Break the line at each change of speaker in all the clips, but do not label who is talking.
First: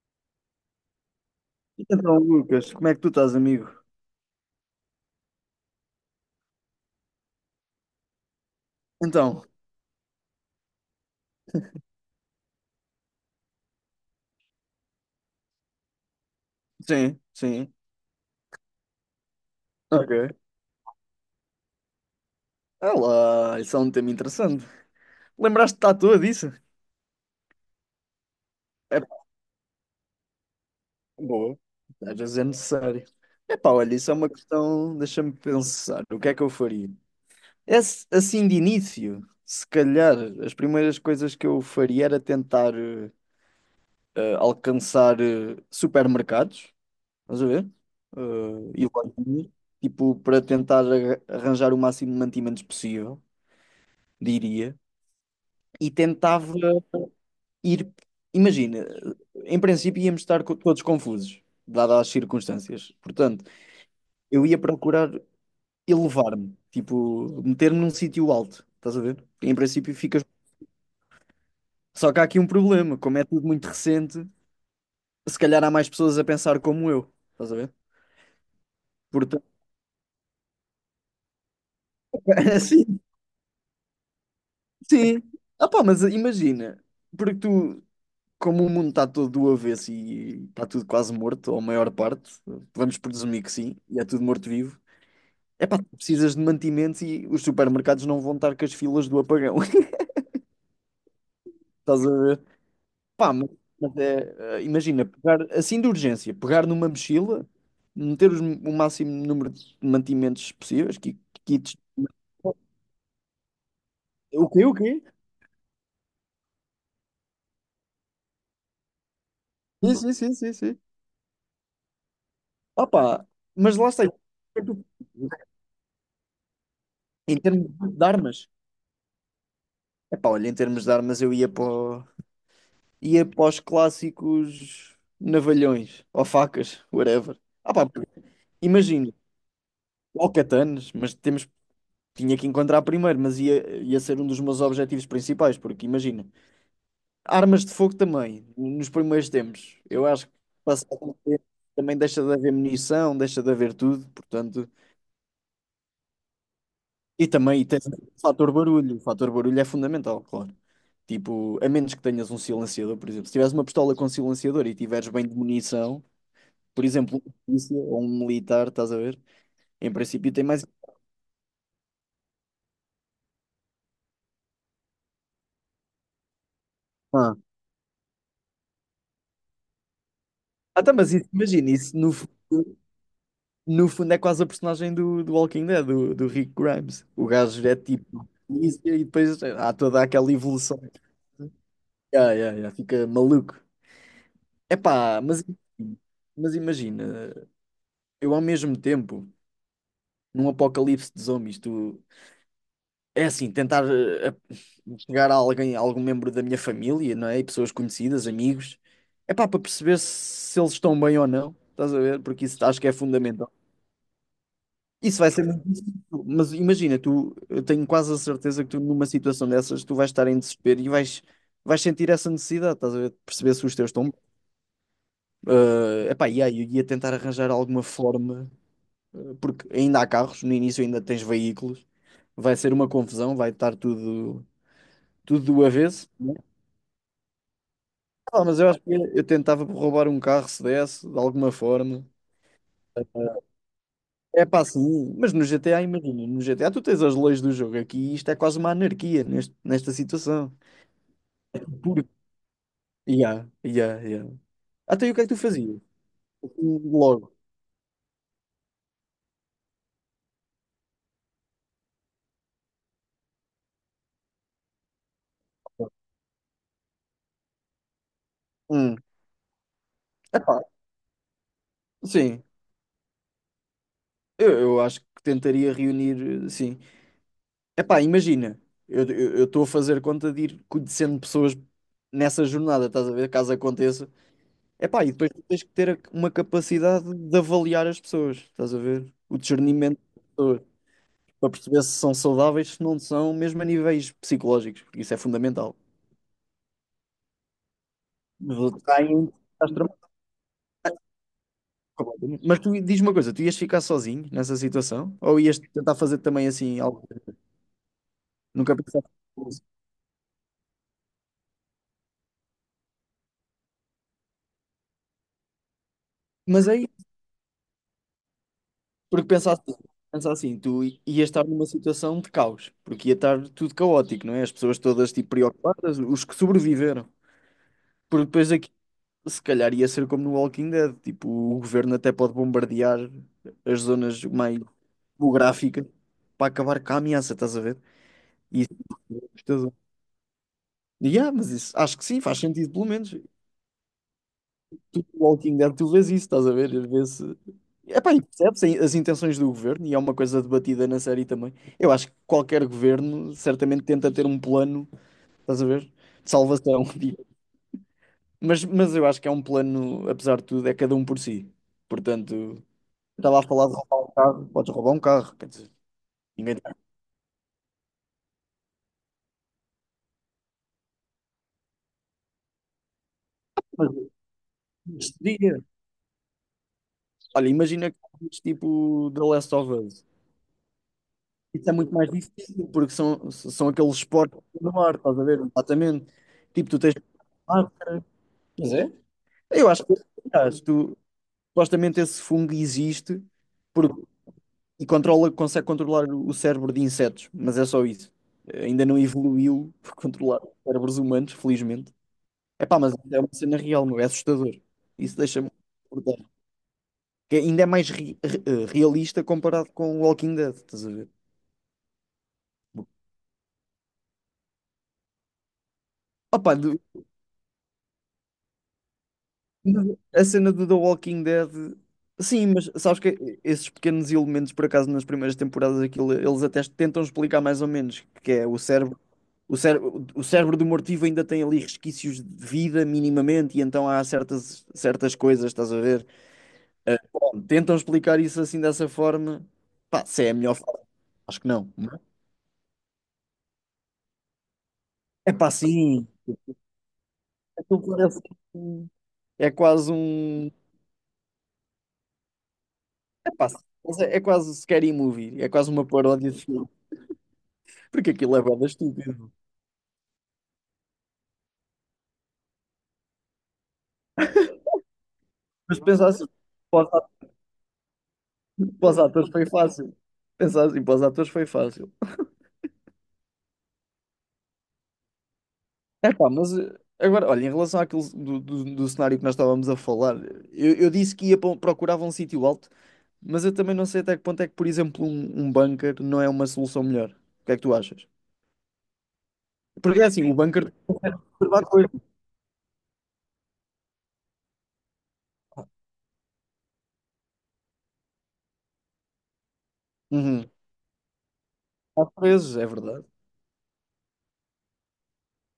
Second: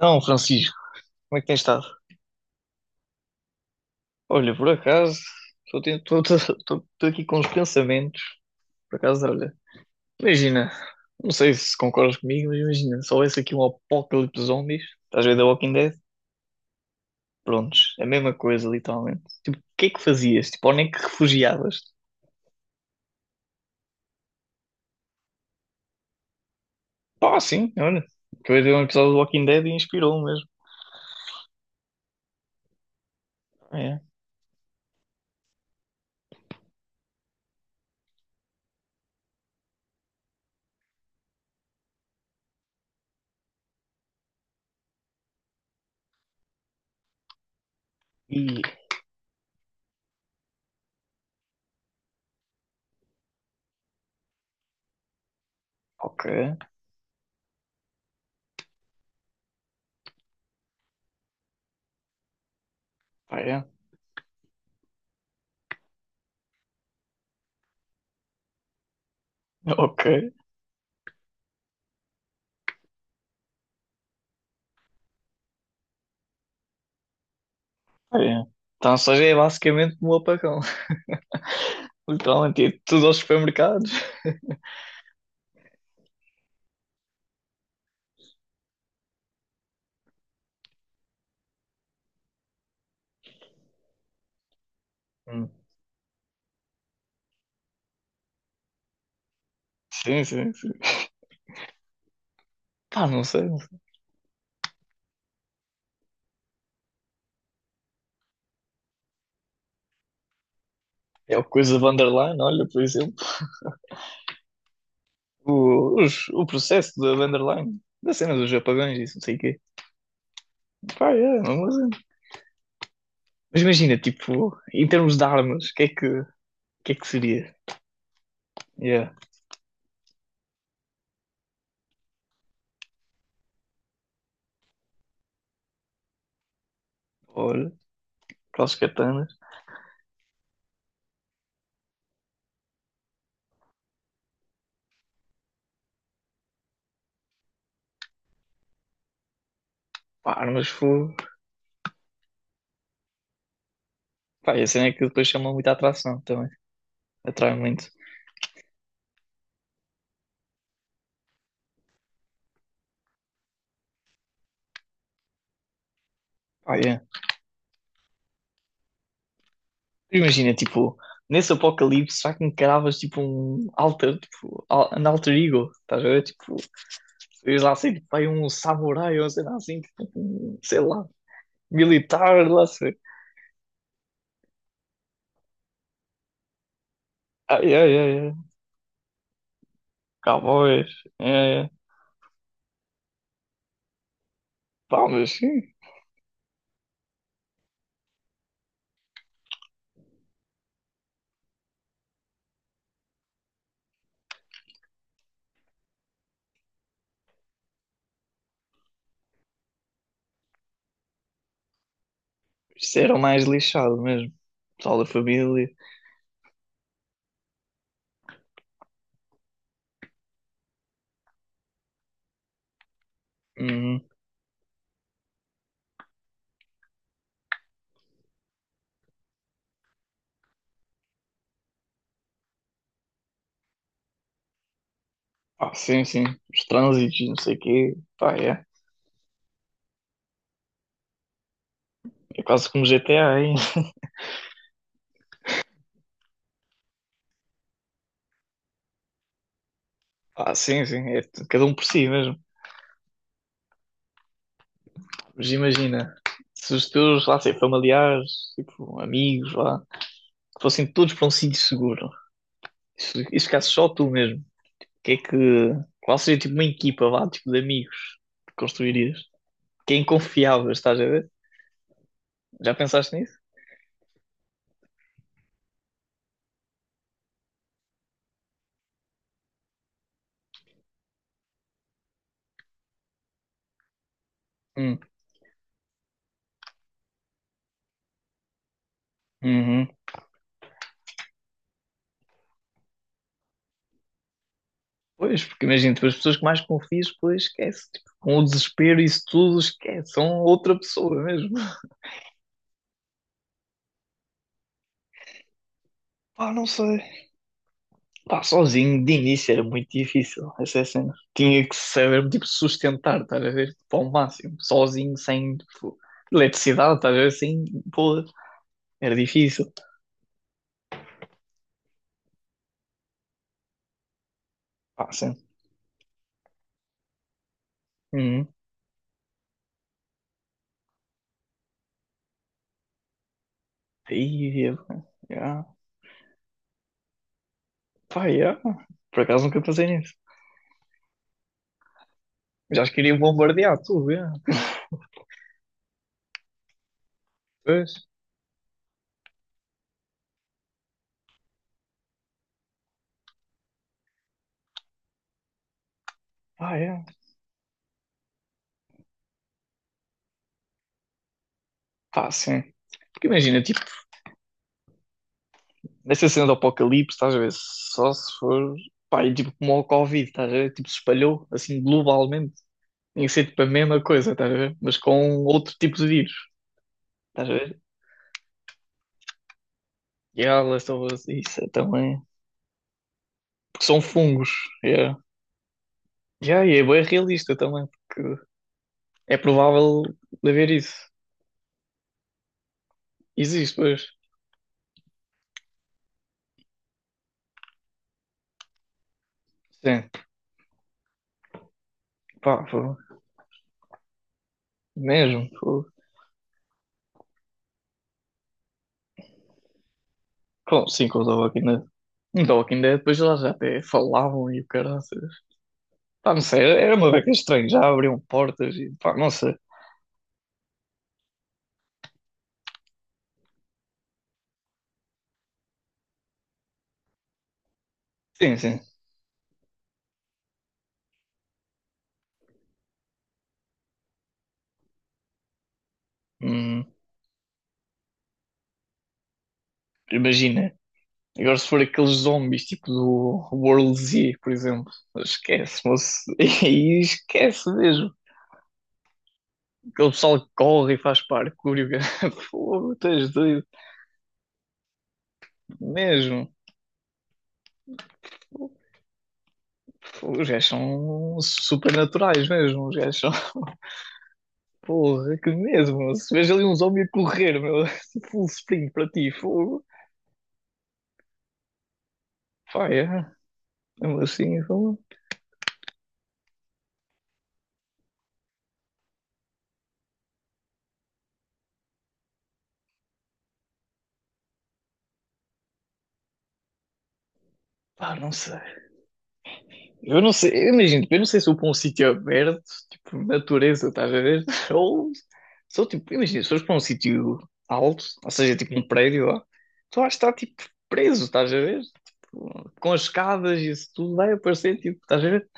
Não, Francisco, como é que tens estado?
Então, Lucas, como é que tu estás, amigo?
Olha, por acaso, estou ten- estou- estou- estou- estou aqui com os pensamentos. Por acaso,
Então,
olha, imagina, não sei se concordas comigo, mas imagina, se houvesse aqui um apocalipse de zombies, estás a ver The Walking Dead?
sim, sim.
Prontos, é a mesma coisa, literalmente. Tipo, o que é que
Ok.
fazias? Tipo, onde é que refugiavas?
Olá, isso é um tema interessante. Lembraste-te à toa disso?
Pá, sim, olha, acabei de ver um
É
episódio
pá,
do Walking Dead e inspirou mesmo.
boa. Às vezes é necessário. É pá,
Ah,
olha,
é.
isso é uma questão. Deixa-me pensar. O que é que eu faria? Assim, de início, se calhar, as primeiras coisas que eu faria era tentar alcançar supermercados, estás a ver?
E,
Eh, e lojinhas, tipo, para tentar arranjar o máximo de mantimentos possível. Diria, e
ok,
tentava ir. Imagina, em princípio íamos estar todos confusos, dadas as circunstâncias.
pá,
Portanto,
é,
eu ia procurar elevar-me, tipo, meter-me num sítio alto, estás a ver? Em princípio
ok,
ficas. Só que há aqui um problema, como é tudo muito recente, se calhar há mais pessoas a pensar como eu, estás a ver?
pá, é. Então, ou seja, é
Portanto,
basicamente um apagão. Literalmente, ia
assim,
tudo aos supermercados.
sim. Ah pá, mas imagina, porque tu como o mundo está todo do avesso e está tudo quase morto, ou a maior parte, vamos presumir que sim, e é tudo morto-vivo,
Hum.
é pá, precisas de mantimentos e os supermercados não vão estar com as filas do apagão.
Sim, sim, sim.
Estás a ver?
Pá, não
Pá,
sei. Não sei.
mas é, imagina, pegar assim de urgência, pegar numa mochila, meter o máximo número de mantimentos possíveis,
É o
kits.
coisa Vanderline, olha, por exemplo.
O quê? O quê?
O processo da Vanderline, da cena dos apagões, isso, não sei o quê.
Sim, sim, sim, sim, sim.
Pá, é, não vou dizer.
Ah, pá,
Mas
mas lá
imagina,
está.
tipo, em termos de armas, o que é que
Em
seria?
termos de armas,
Yeah.
é pá, olha, em termos de armas eu ia para o- ia para os clássicos navalhões ou facas, whatever.
Olha,
Ah, pá,
aquelas
imagino,
katanas.
ou katanas, mas temos, tinha que encontrar primeiro, mas ia, ia ser um dos meus objetivos principais, porque imagina, armas de fogo também, nos primeiros tempos. Eu acho
Pá,
que
armas
passar o
fogo.
tempo também deixa de haver munição, deixa de haver tudo,
Pá, e a
portanto.
cena é que depois chama muita atração também.
E
Atrai
também tens
muito.
o fator barulho é fundamental, claro. Tipo, a menos que tenhas um silenciador, por exemplo. Se tiveres uma pistola com silenciador e tiveres bem de munição,
Pá,
por
yeah.
exemplo, um polícia ou um militar, estás a ver? Em princípio tem
Imagina,
mais.
tipo, nesse apocalipse, já que encaravas, tipo, um alter, tipo, an alter ego, estás a ver? Tipo,
Ah,
diz lá assim, tipo, vai um samurai ou sei lá assim, tipo, um, sei
ah, tá,
lá,
mas isso, imagina, isso
militar, lá sei.
no fundo é quase a personagem do, do Walking Dead, do, do Rick Grimes. O gajo
Ai,
é
ai, ai,
tipo
ai.
polícia e depois há toda aquela evolução.
Cowboys. Ai, ai.
Yeah, yeah, yeah, fica maluco.
Pá,
Epá,
mas sim,
mas imagina, eu ao mesmo tempo, num apocalipse de zombies, tu, é assim, tentar chegar a alguém, a algum membro da minha família, não é? E pessoas conhecidas, amigos. É pá, para perceber se, se eles estão bem ou não, estás a ver? Porque isso acho que é
isso era o mais
fundamental.
lixado mesmo. Pessoal da
Isso vai ser muito
família.
difícil, mas imagina, tu, eu tenho quase a certeza que tu numa situação dessas, tu vais estar em desespero e vais, vais sentir essa necessidade, estás a ver? De perceber se os teus
Uhum.
estão bem. Epá, e aí eu ia tentar arranjar alguma forma, porque ainda há carros, no início ainda tens veículos, vai ser uma confusão, vai estar tudo, tudo do
Ah, sim,
avesso.
sim. Os trânsitos, não sei o quê. Pá,
Ah, mas
é.
eu acho que eu tentava roubar um carro se desse, de alguma forma.
É quase como GTA, hein?
É pá, sim, mas no GTA, imagina, no GTA tu tens as leis do jogo aqui e isto é quase uma anarquia nesta situação.
Ah, sim, sim. Cada um por si
Porque.
mesmo.
Ya, ya, ya. Até aí o que é que tu
Mas
fazias?
imagina, se
Assim,
os teus,
logo.
lá sei, familiares, tipo, amigos, lá, fossem todos para um sítio seguro. Isso ficasse só tu mesmo. Que é que. Qual seria tipo uma equipa, vá, tipo de amigos que
Hum.
construirias? Quem
Epá,
confiavas, estás a ver?
sim,
Já pensaste nisso?
eu acho que tentaria reunir, sim. Epá, imagina, eu estou a fazer conta de ir conhecendo pessoas nessa jornada, estás a ver, caso aconteça.
Hum,
Epá, e depois tu tens que ter uma capacidade de avaliar as pessoas, estás a ver? O
uhum.
discernimento das pessoas, para perceber se são saudáveis, se não são, mesmo a níveis psicológicos, porque isso é
Pois, porque
fundamental.
imagina, tipo, as pessoas que mais confias, pois esquece. Tipo, com o desespero, isso tudo,
Estás tramado.
esquece. São outra pessoa mesmo.
Mas tu diz uma coisa, tu ias ficar sozinho nessa situação? Ou ias tentar fazer também
Pá, não
assim
sei.
algo?
Pá,
Nunca
sozinho,
pensaste
de início era
nisso.
muito difícil essa cena. Tinha que saber, tipo, sustentar, estás a ver? Tipo, ao máximo. Sozinho, sem, tipo,
Mas aí,
eletricidade, estás a ver? Sem, pô, era
porque
difícil.
pensa assim, ias estar numa situação de caos, porque ia estar tudo caótico, não é? As pessoas
Pá,
todas tipo
sim.
preocupadas, os que sobreviveram. Porque
Uhum.
depois aqui se calhar ia ser como no Walking Dead, tipo, o governo até pode bombardear as zonas mais
Aí, é, já.
geográficas para acabar com a ameaça, estás a ver?
Pá, yeah.
E isso é
Por acaso nunca
assustador.
pensei nisso.
E, ah, mas isso acho que sim, faz sentido
Já
pelo
acho que
menos.
iria bombardear tudo, yeah.
Tu, no Walking Dead, tu vês isso, estás a ver? Às vês,
Pois.
epá, e percebes as intenções do governo e é uma coisa debatida na série também. Eu acho que qualquer governo certamente tenta ter um plano, estás a ver? De
Pá,
salvação.
yeah.
Mas eu acho que é um plano, apesar de tudo, é cada um por si.
Pá, sim.
Portanto.
Porque
Estava a
imagina,
falar de
tipo,
roubar um carro, podes roubar um carro, quer dizer,
nessa cena do
ninguém te-
apocalipse, estás a ver? Só se for. Pá, e tipo como o Covid, estás a ver? Tipo, se espalhou assim globalmente. Tinha que ser tipo a
mas
mesma coisa, estás a ver? Mas
neste
com
dia,
outro tipo de vírus,
olha,
estás a ver?
imagina que fazes tipo The Last of Us.
Yeah, Last of Us, isso é
Isso é muito mais
também.
difícil, porque são, são
Porque
aqueles
são
esportes
fungos,
no mar,
yeah.
estás a ver? Exatamente.
Yeah,
Tipo,
e
tu
é
tens
bem realista também,
máscara.
porque
Pois é?
é
Eu acho que
provável de
aliás,
haver isso.
tu, supostamente esse fungo existe
Existe,
porque,
pois.
e controla, consegue controlar o cérebro de insetos, mas é só isso. Ainda não evoluiu para
Sim,
controlar cérebros humanos, felizmente.
pá,
Epá, mas
foi.
é uma cena real, meu, é assustador. Isso
Mesmo,
deixa-me
foi.
acordar. Que ainda é mais realista comparado com o Walking Dead, estás
Com,
a
sim,
ver?
com os The Walking Dead. Em The Walking Dead, depois elas até falavam e o caraças. Pá, não
Opa,
sei, era uma beca estranha. Já abriam portas e pá, não sei.
a cena do The Walking Dead. Sim, mas sabes que esses pequenos elementos, por acaso, nas primeiras temporadas, aquilo, eles até tentam explicar mais ou menos, que é
Sim,
o
sim.
cérebro. O cérebro, o cérebro do mortivo ainda tem ali resquícios de vida minimamente, e então há certas, certas coisas, estás a ver?
Hum,
Bom, tentam explicar isso assim dessa forma. Pá, se é a melhor
Imagina.
forma, acho que
Agora, se
não.
for
Não
aqueles zombies tipo do World Z, por exemplo,
é é pá,
esquece,
sim.
moço. E esquece
Aquilo
mesmo.
parece que é quase
Aquele pessoal que
um.
corre e faz parkour. Fogo, tens
É pá,
doido.
mas é quase um scary movie. É quase uma paródia de
Mesmo.
filme. Porque aquilo é bué estúpido.
Fogo, os gajos são supernaturais mesmo. Os gajos são. Porra, é que
Mas
mesmo.
pensar
Meu.
assim,
Se vejo ali um
para os
zombie a
ato-
correr, meu, full
para
sprint
os
para ti,
atores foi
fogo.
fácil. Pensar assim, para os atores foi fácil.
Pá, é. Mesmo assim, fogo.
É pá, mas agora, olha, em relação àquilo do cenário que nós estávamos a falar, eu disse que ia procurar um sítio alto. Mas eu também não sei até que ponto é que, por exemplo, um bunker não é uma solução melhor. O que é que tu achas?
Pá, não sei.
Porque é
Eu
assim,
não
o bunker.
sei, eu imagino, tipo, eu não sei se eu
Há
para um
coisas.
sítio aberto, tipo, natureza, estás a ver? Ou, sou tipo, imagina, se fores para um sítio alto, ou seja, tipo um prédio lá, tu vais estar,
Uhum.
tipo, preso, estás a ver?
Há coisas, é
Tipo, com as
verdade.
escadas e isso tudo vai aparecer, tipo, estás a ver?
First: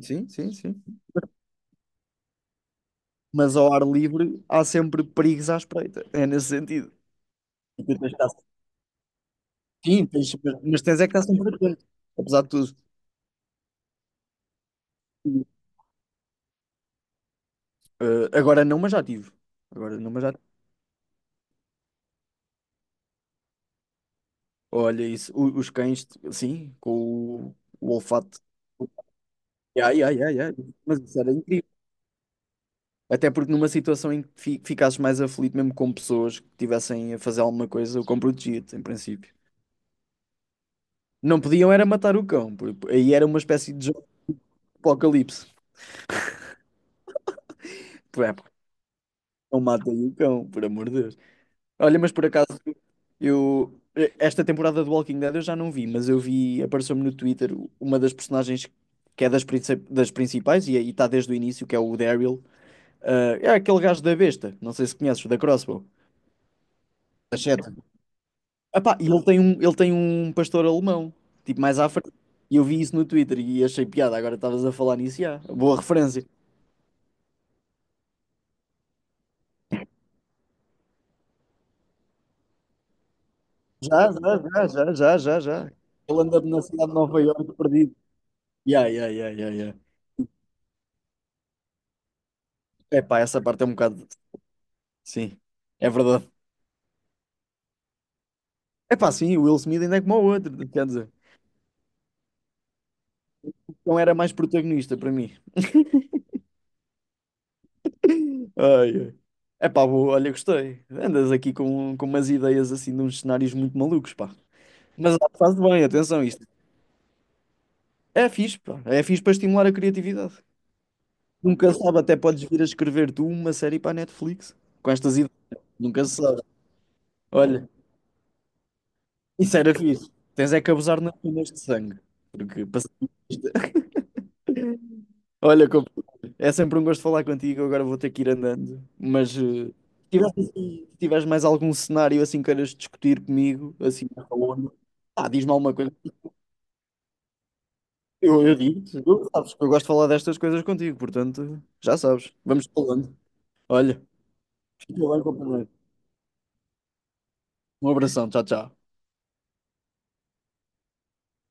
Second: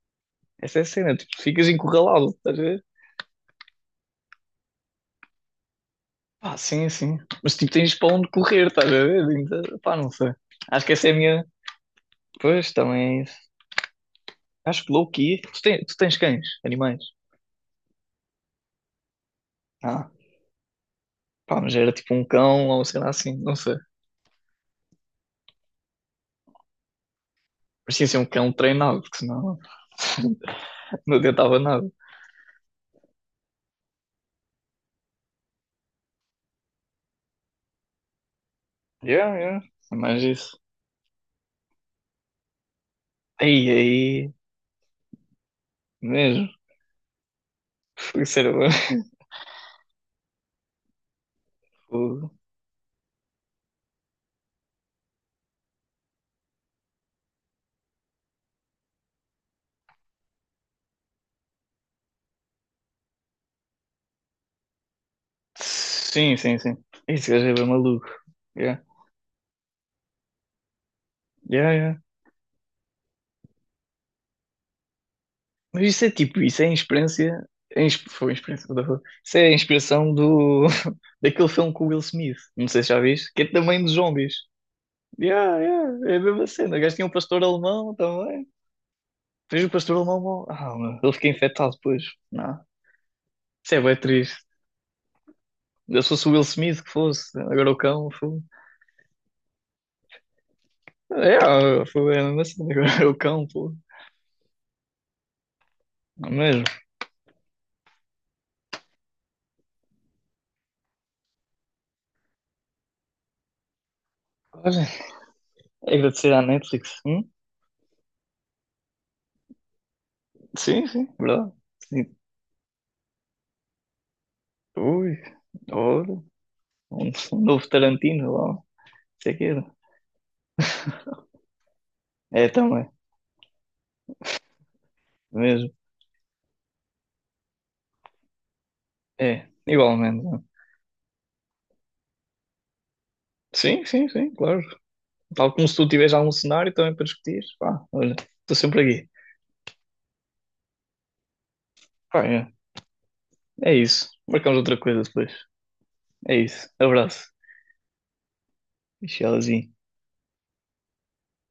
Sim, sim,
Essa é a
sim.
cena, tipo, ficas encurralado, estás a ver?
Mas ao ar livre há sempre perigos à espreita. É nesse
Pá, sim,
sentido.
sim. Mas tipo,
E
tens
tu tens de
para onde
estar-
correr, estás a ver? Então, pá,
sim,
não sei.
tens, mas
Acho que
tens é
essa é a
que estar
minha.
sempre atento. Apesar de
Pois,
tudo.
também é isso. Acho que low-key. Tu tens cães, animais.
Eh, agora não, mas já tive. Agora
Ah,
não, mas já tive.
pá, mas era tipo um cão ou sei lá assim, não sei.
Olha isso. Os cães, sim, com o
Parecia ser um
olfato.
cão treinado, porque senão
Ai, ai, ai, ai. Mas
não
isso era
adiantava
incrível.
nada.
Até porque numa situação em que ficasses mais aflito, mesmo com pessoas que estivessem a fazer alguma coisa, o cão protegia-te, em princípio.
Yeah, yeah. É mais isso.
Não podiam era matar o cão, por- aí era uma
Aí,
espécie de jogo
aí.
de apocalipse.
Mesmo. Foi
Por é,
sério.
não matem o cão, por amor de Deus. Olha, mas por
Fogo.
acaso, esta temporada do Walking Dead eu já não vi, mas eu vi, apareceu-me no Twitter uma das personagens que é das principais e aí está desde o início, que é o Daryl. Ah, é aquele gajo da besta, não sei se conheces, da Crossbow,
Sim, sim, sim. Esse
da
gajo é bem
seta.
maluco. Yeah.
Epá, e ele tem um pastor alemão, tipo
Yeah,
mais à
yeah.
frente. E eu vi isso no Twitter e achei piada. Agora estavas a falar nisso, já. Boa
Mas isso é
referência.
tipo, isso é a experiência. Foi a experiência, what the fuck? Isso é a inspiração do, daquele filme com o Will Smith. Não sei se já viste, que é também de
Já,
zombies.
já, já, já, já, já,
Yeah,
já.
yeah, é a
Ele anda
mesma
na
cena. O
cidade de
gajo tinha um
Nova
pastor
Iorque
alemão
perdido.
também.
Já, já, já, já,
Depois o
já.
pastor alemão, meu, ele fica infectado depois. Não,
Epá, essa parte é um
isso é bem
bocado.
triste.
Sim, é
Eu Se fosse
verdade.
o Will Smith que fosse, agora o cão, foi.
Epá, sim, o Will Smith ainda é como o outro, quer dizer.
É, foi a mesma cena, agora é o cão, pô.
Então era mais protagonista para mim.
Não é mesmo?
Ai, ai. Epá, boa, olha, gostei. Andas aqui com umas ideias assim de uns cenários muito malucos, pá.
Olha,
Mas faz bem,
é
atenção,
agradecer à
isto.
Netflix. Hum?
É fixe, pá. É fixe para estimular a criatividade.
Sim, sim, verdade.
Nunca se sabe,
Sim.
até podes vir a escrever tu uma série para a Netflix com estas
Ui,
ideias. Nunca
ora.
se sabe.
Um novo
Olha,
Tarantino, lá, não sei o quê.
isso era fixe. Tens é que abusar nas penas de sangue.
É,
Porque passa-
também,
olha,
mesmo.
compa, é sempre um gosto falar contigo. Agora vou ter que ir andando. Mas
É,
se
igualmente.
tiveres,
Né?
assim- se tiveres mais algum cenário assim queiras discutir comigo,
Sim, sim,
assim,
sim, claro.
falando, ah, diz-me
Tal como
alguma
se tu
coisa.
tiveres algum cenário também para discutir, pá, olha,
Eu
estou sempre
digo-te,
aqui.
tu sabes que eu gosto de falar destas coisas contigo, portanto, já
Pá,
sabes.
é,
Vamos falando.
é
Olha,
isso. Marcamos outra
fica
coisa
bem,
depois.
companheiro.
É isso. Abraço.
Um abração, tchau, tchau.
Tchauzinho.